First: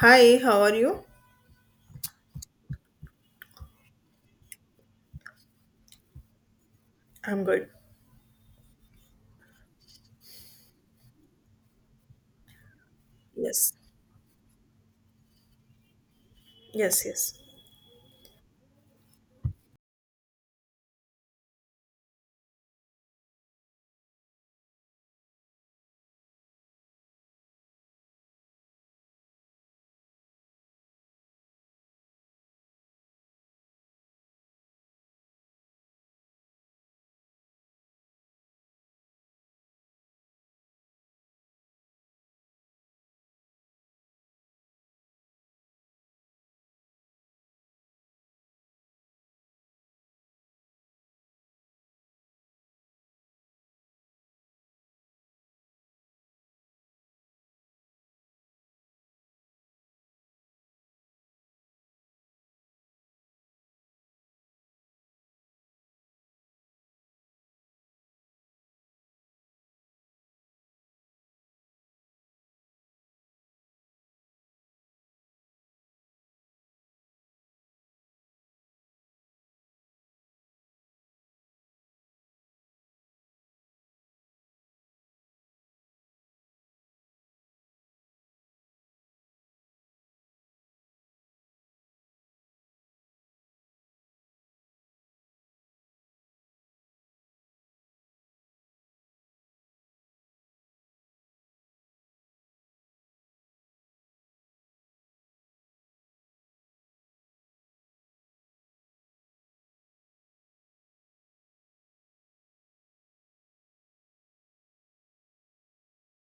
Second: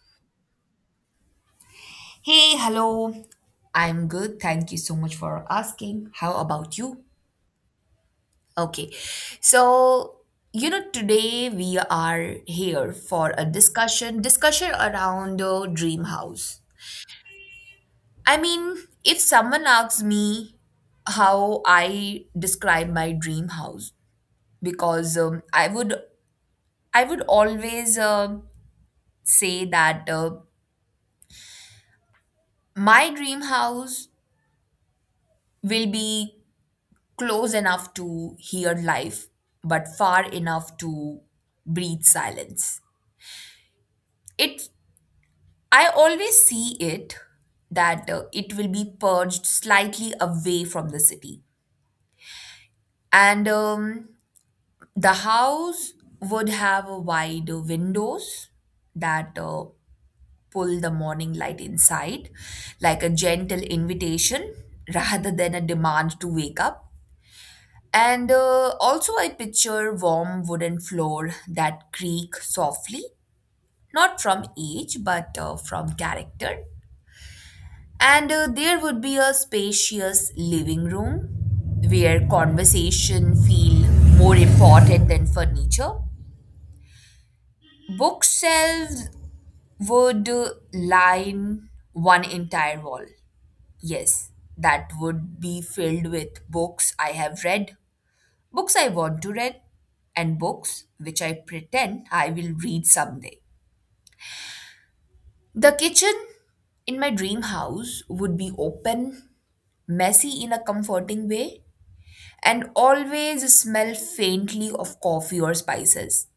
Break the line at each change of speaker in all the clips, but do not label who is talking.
Hi, how are you?
Hey, hello. I'm good. Thank you so much for asking. How about you?
I'm good.
Okay. So, you know, today we are here for a
Yes,
discussion, discussion around the dream house.
yes, yes.
I mean, if someone asks me how I describe my dream house, because I would always say that my dream house will be close enough to hear life, but far enough to breathe silence. It I always see it that it will be purged slightly away from the city, and the house would have a wide windows that pull the morning light inside, like a gentle invitation rather than a demand to wake up. And also, I picture warm wooden floor that creak softly, not from age, but from character. And there would be a spacious living room where conversation feel more important than furniture. Bookshelves would line one entire wall. Yes, that would be filled with books I have read, books I want to read, and books which I pretend I will read someday. The kitchen in my dream house would be open, messy in a comforting way, and always smell faintly of coffee or spices.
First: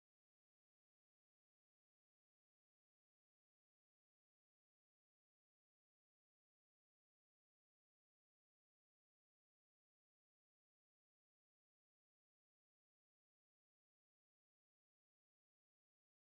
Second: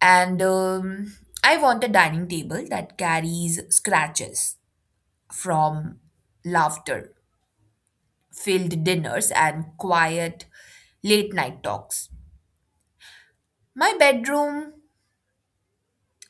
And I want a dining table that carries scratches from laughter, filled dinners, and quiet late night talks. My bedroom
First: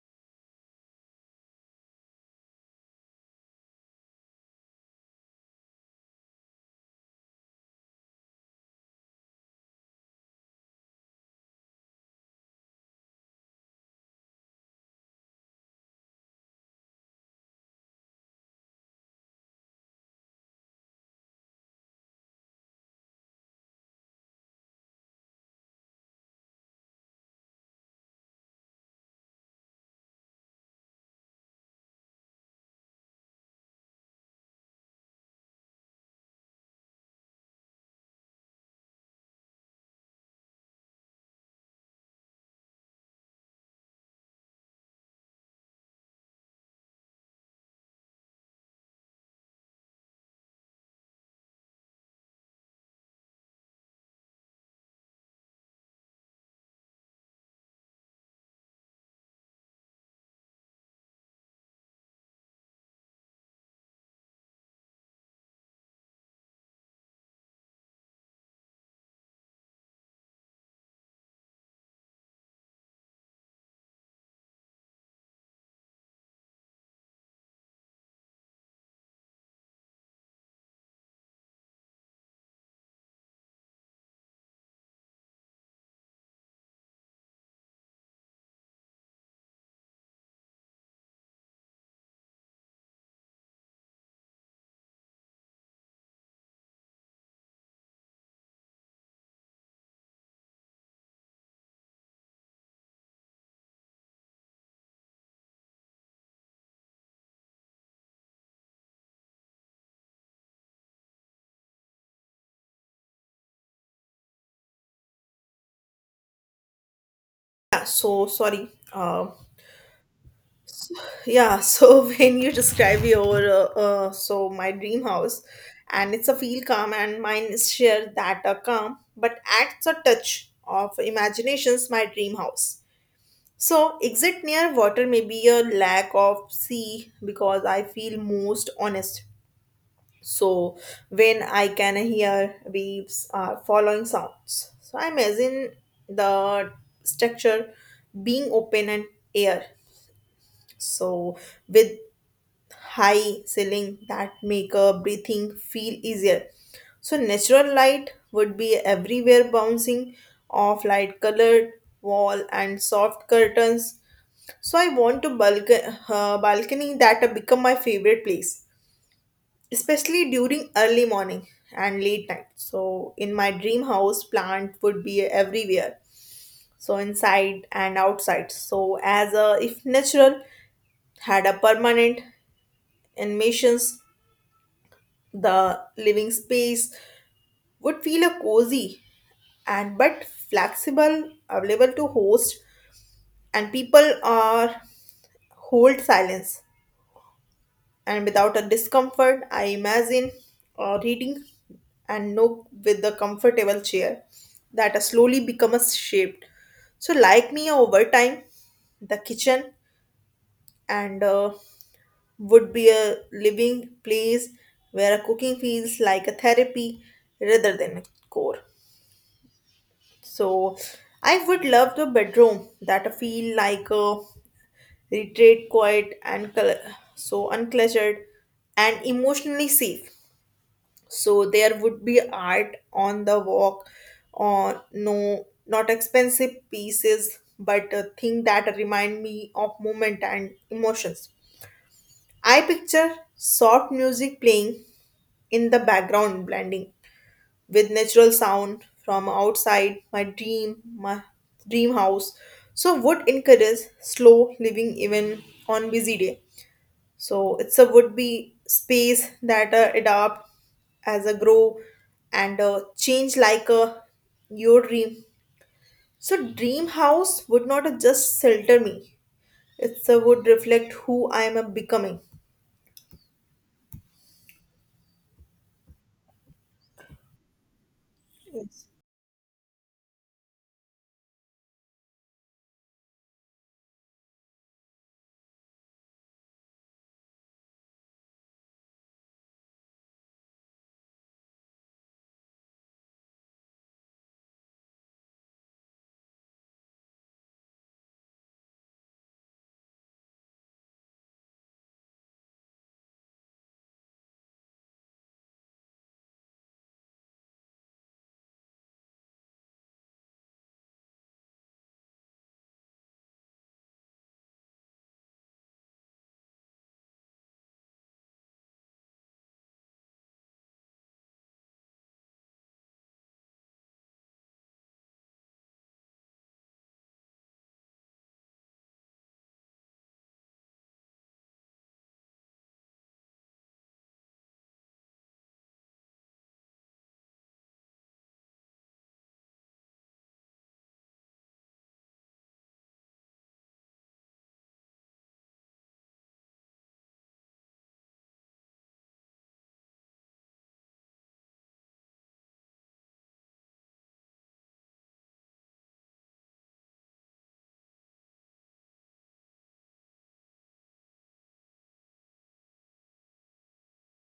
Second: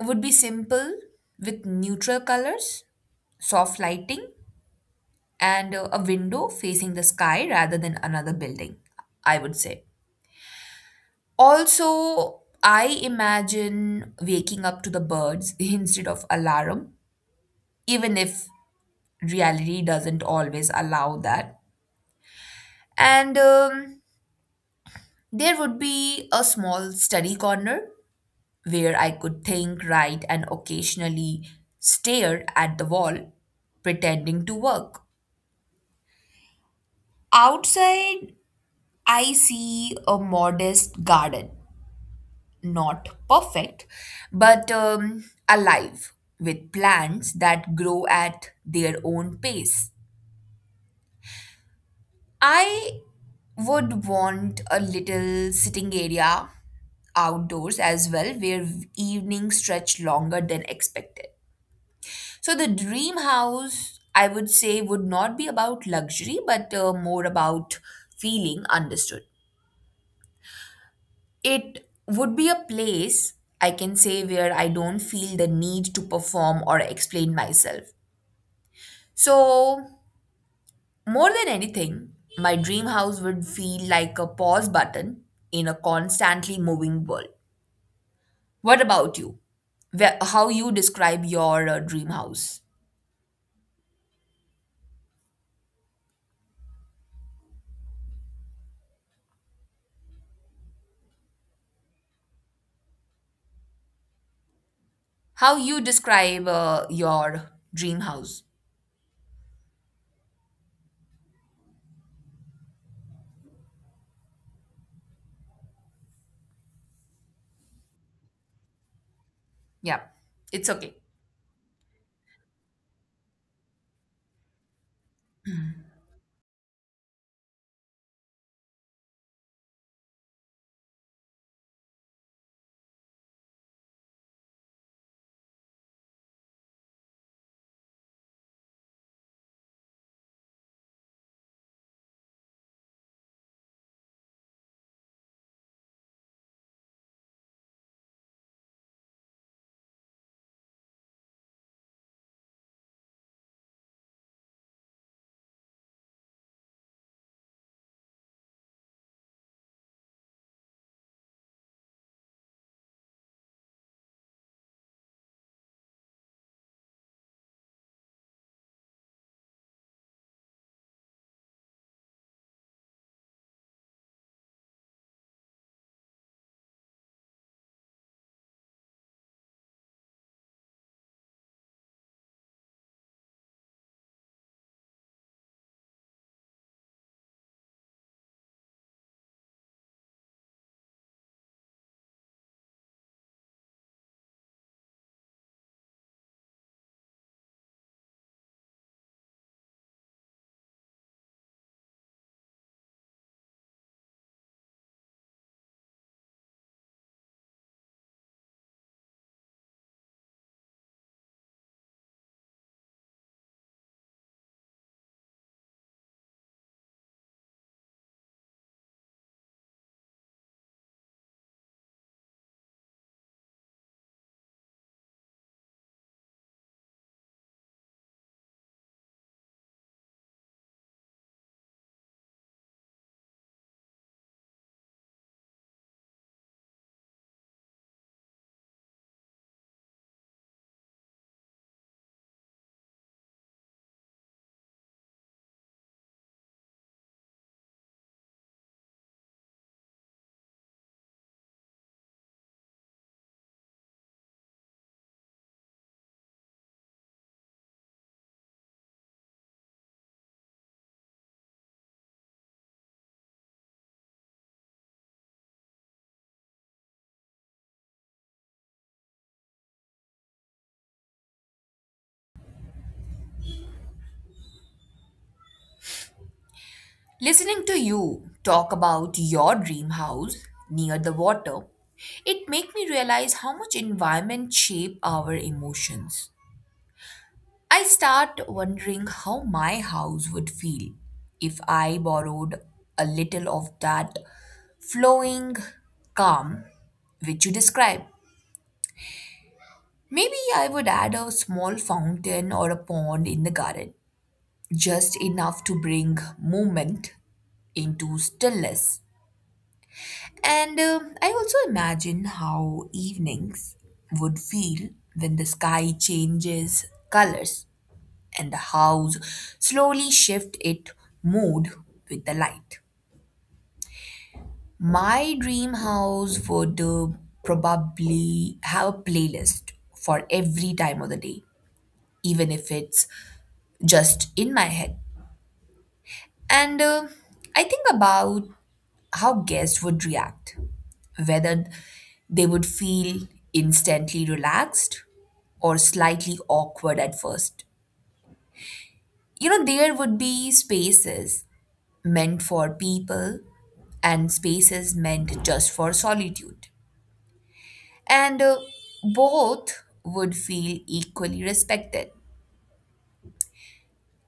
would be simple with neutral colors, soft lighting, and a window facing the sky rather than another building, I would say. Also, I imagine waking up to the birds instead of alarm, even if reality doesn't always allow that. And there would be a small study corner where I could think, write, and occasionally stare at the wall, pretending to work. Outside, I see a modest garden, not perfect, but alive with plants that grow at their own pace. I would want a little sitting area outdoors as well, where evenings stretch longer than expected. So, the dream house, I would say, would not be about luxury, but more about feeling understood. It would be a place I can say where I don't feel the need to perform or explain myself. So, more than anything, my dream house would feel like a pause button in a constantly moving world. What about you? Where, how you describe your dream house? How you describe your dream house?
Yeah, so sorry.
Yeah, it's okay.
Yeah, so when you describe your so my dream house, and it's a feel calm, and mine is share that a calm, but adds a touch of imaginations. My dream house. So exit near water may be a lack of sea because I feel most honest. So when I can hear waves are following sounds. So I imagine the structure being open and air. So with high ceiling that make a breathing feel easier. So natural light would be everywhere bouncing off light colored wall and soft curtains. So I want to balcony, balcony that become my favorite place especially during early morning and late night. So in my dream house, plant would be everywhere. So inside and outside. So as a if natural had a permanent animations, the living space would feel a cozy and but flexible, available to host and people are hold silence and without a discomfort. I imagine reading and nook with the comfortable chair that has slowly become a shaped so like me over time. The kitchen and would be a living place where a cooking feels like a therapy rather than a chore. So I would love the bedroom that I feel like a retreat, quiet and so uncluttered and emotionally safe. So there would be art on the walk or no, not expensive pieces but a thing that remind me of moment and emotions. I picture soft music playing in the background blending with natural sound from outside my dream house, so would encourage slow living even on busy day. So it's a would-be space that adapt as a grow and change like your dream. So dream house would not just shelter me. It's a would reflect who I am becoming.
Listening to you talk
Yes.
about your dream house near the water, it make me realize how much environment shape our emotions. I start wondering how my house would feel if I borrowed a little of that flowing calm which you describe. Maybe I would add a small fountain or a pond in the garden, just enough to bring movement into stillness. And I also imagine how evenings would feel when the sky changes colors and the house slowly shift its mood with the light. My dream house would probably have a playlist for every time of the day, even if it's just in my head. And I think about how guests would react, whether they would feel instantly relaxed or slightly awkward at first. You know, there would be spaces meant for people and spaces meant just for solitude. And both would feel equally respected.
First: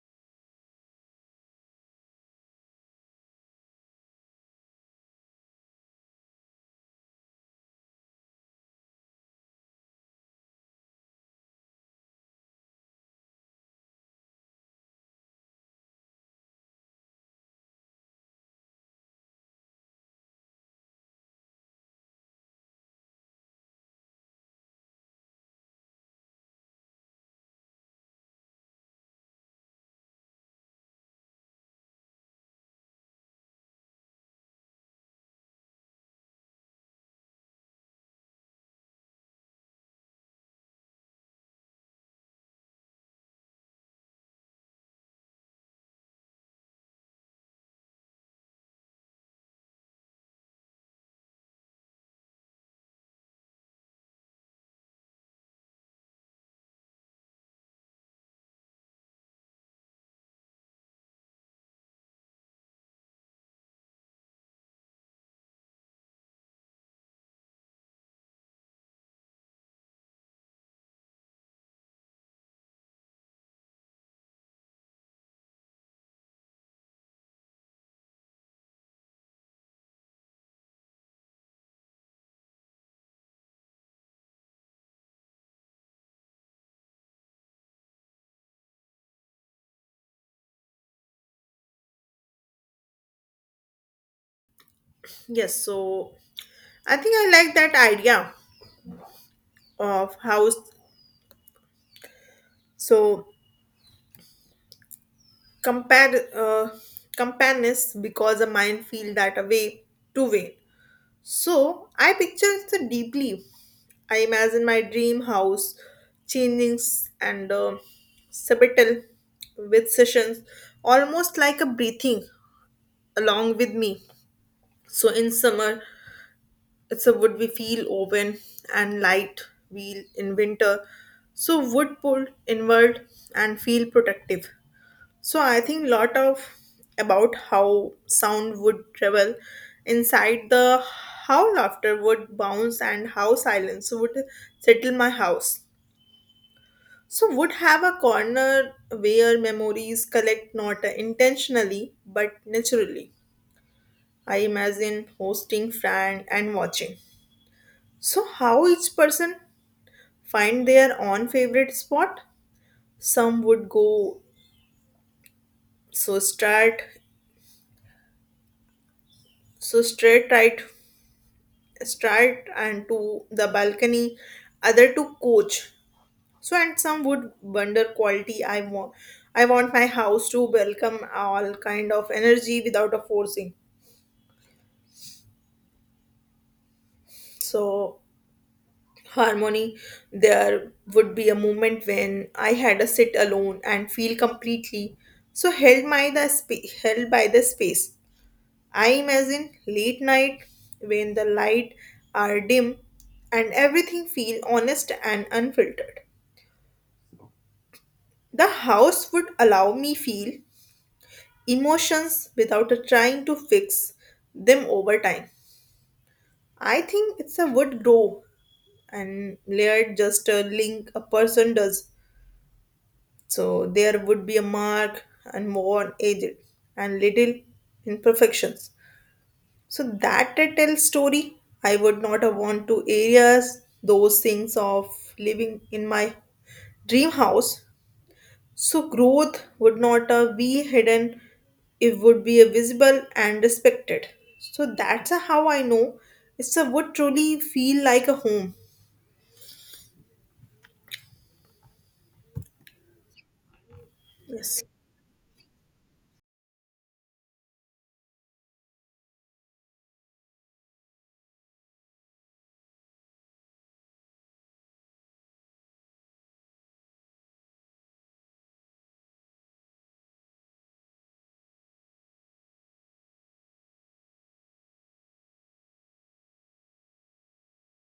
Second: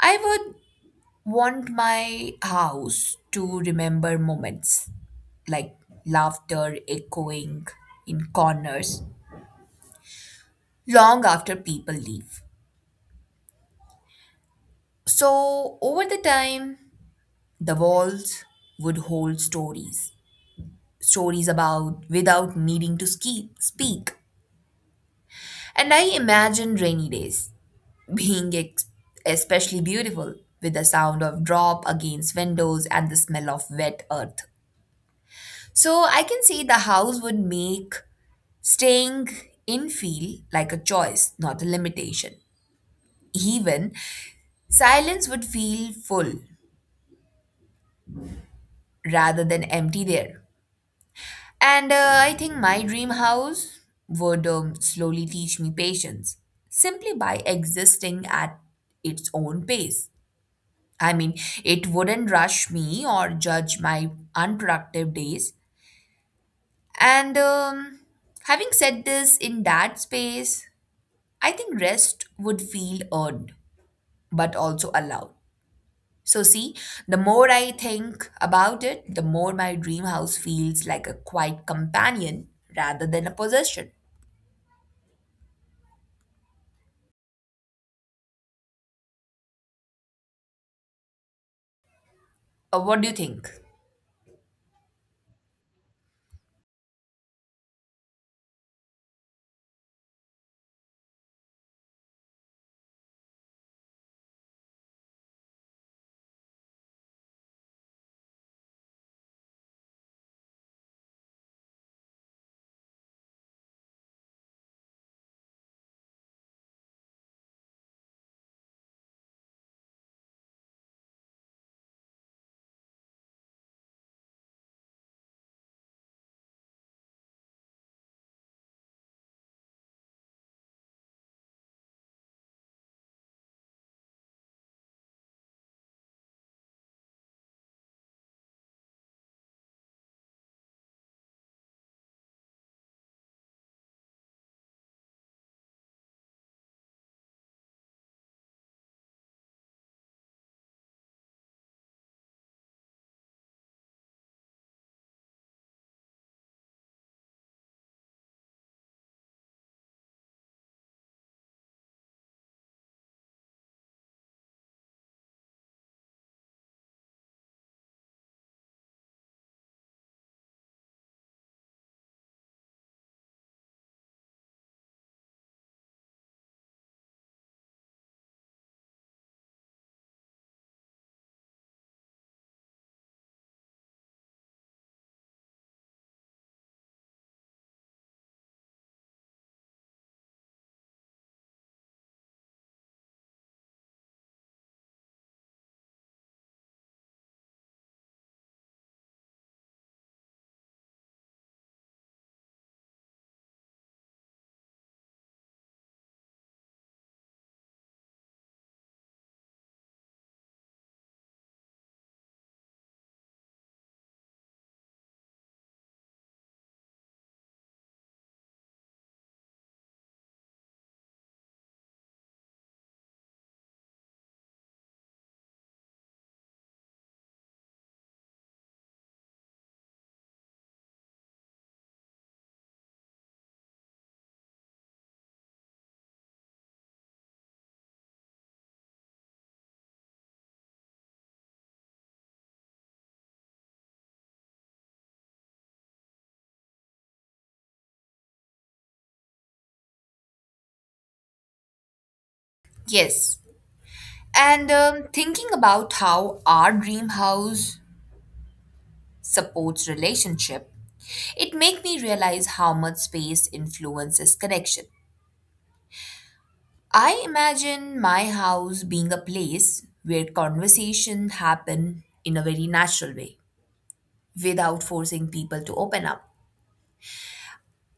I would want my house to remember moments like laughter echoing in corners long after people leave. So, over the time, the walls would hold stories, stories about without needing to ski, speak. And I imagine rainy days being especially beautiful with the sound of drop against windows and the smell of wet earth. So, I can say the house would make staying in feel like a choice, not a limitation. Even silence would feel full rather than empty there. And I think my dream house would slowly teach me patience simply by existing at its own pace. I mean, it wouldn't rush me or judge my unproductive days. And having said this, in that space, I think rest would feel earned but also allowed. So, see, the more I think about it, the more my dream house feels like a quiet companion rather than a possession. What do you think?
Yes. So I think I like that idea of house. So compare companions because the mind feel that a way to way. So I picture it deeply. I imagine my dream house, changings and sabbatical with sessions, almost like a breathing along with me. So in summer, it's a wood we feel open and light. Wheel in winter, so wood pull inward and feel protective. So I think lot of about how sound would travel inside the how laughter would bounce and how silence would settle my house. So, would have a corner where memories collect not intentionally but naturally. I imagine hosting friend and watching. So, how each person find their own favorite spot? Some would go so start so straight right start and to the balcony, other to coach. So, and some would wonder quality. I want my house to welcome all kind of energy without a forcing. So, harmony, there would be a moment when I had a sit alone and feel completely so held by the held by the space. I imagine late night when the light are dim and everything feel honest and unfiltered. The house would allow me feel emotions without a trying to fix them over time. I think it's a would grow and layered just a link a person does. So there would be a mark and more on aged and little imperfections. So that tell story. I would not have want to areas those things of living in my dream house. So growth would not be hidden, it would be a visible and respected. So that's a how I know it's a would truly feel like a home.
Yes.
Yes.
And thinking about how our dream house supports relationship, it make me realize how much space influences connection. I imagine my house being a place where conversation happen in a very natural way without forcing people to open up.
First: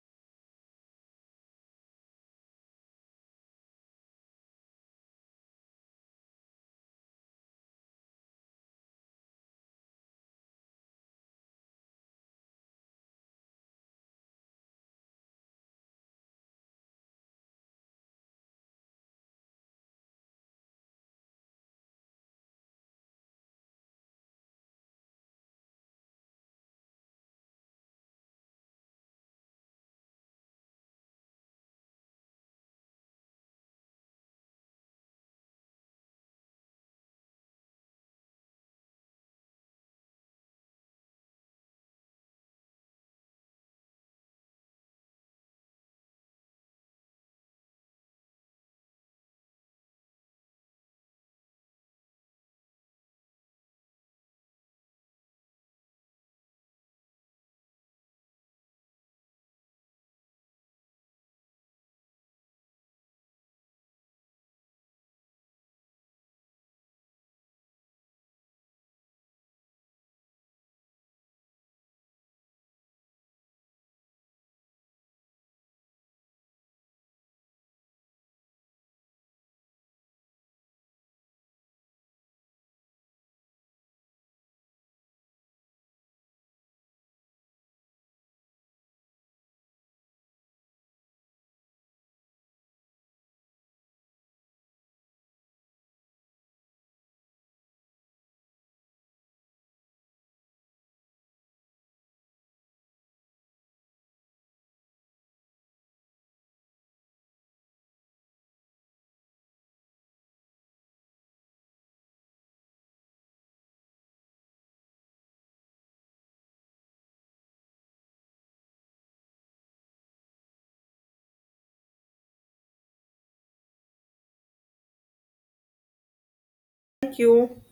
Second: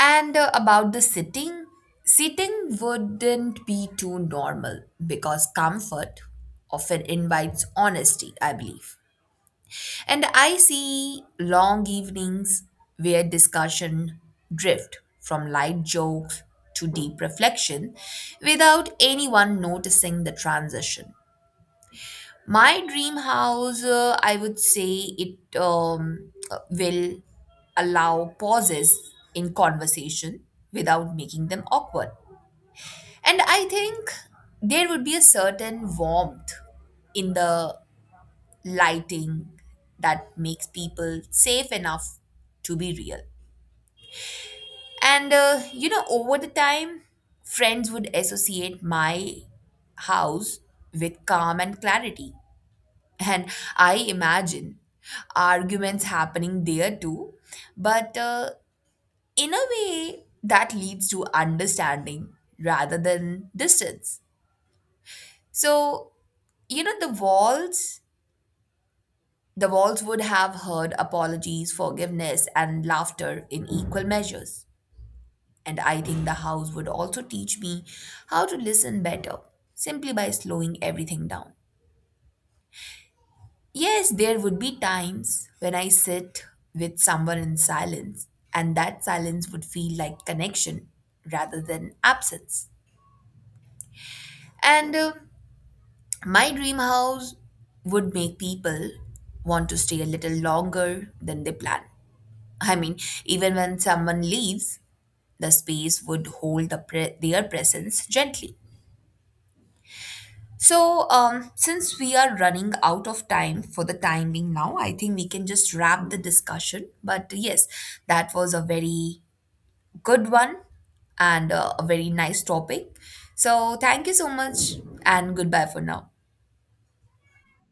And about the sitting, wouldn't be too normal because comfort often invites honesty, I believe. And I see long evenings where discussion drift from light jokes to deep reflection without anyone noticing the transition. My dream house, I would say it will allow pauses in conversation without making them awkward. And I think there would be a certain warmth in the lighting that makes people safe enough to be real. And, you know, over the time, friends would associate my house with calm and clarity. And I imagine arguments happening there too. But in a way, that leads to understanding rather than distance. So, you know, the walls would have heard apologies, forgiveness, and laughter in equal measures. And I think the house would also teach me how to listen better, simply by slowing everything down. Yes, there would be times when I sit with someone in silence, and that silence would feel like connection rather than absence. And my dream house would make people want to stay a little longer than they plan. I mean, even when someone leaves, the space would hold the their presence gently. So, since we are running out of time for the time being now, I think we can just wrap the discussion. But yes, that was a very good one and a very nice topic. So, thank you so much and goodbye for now.
Thank you.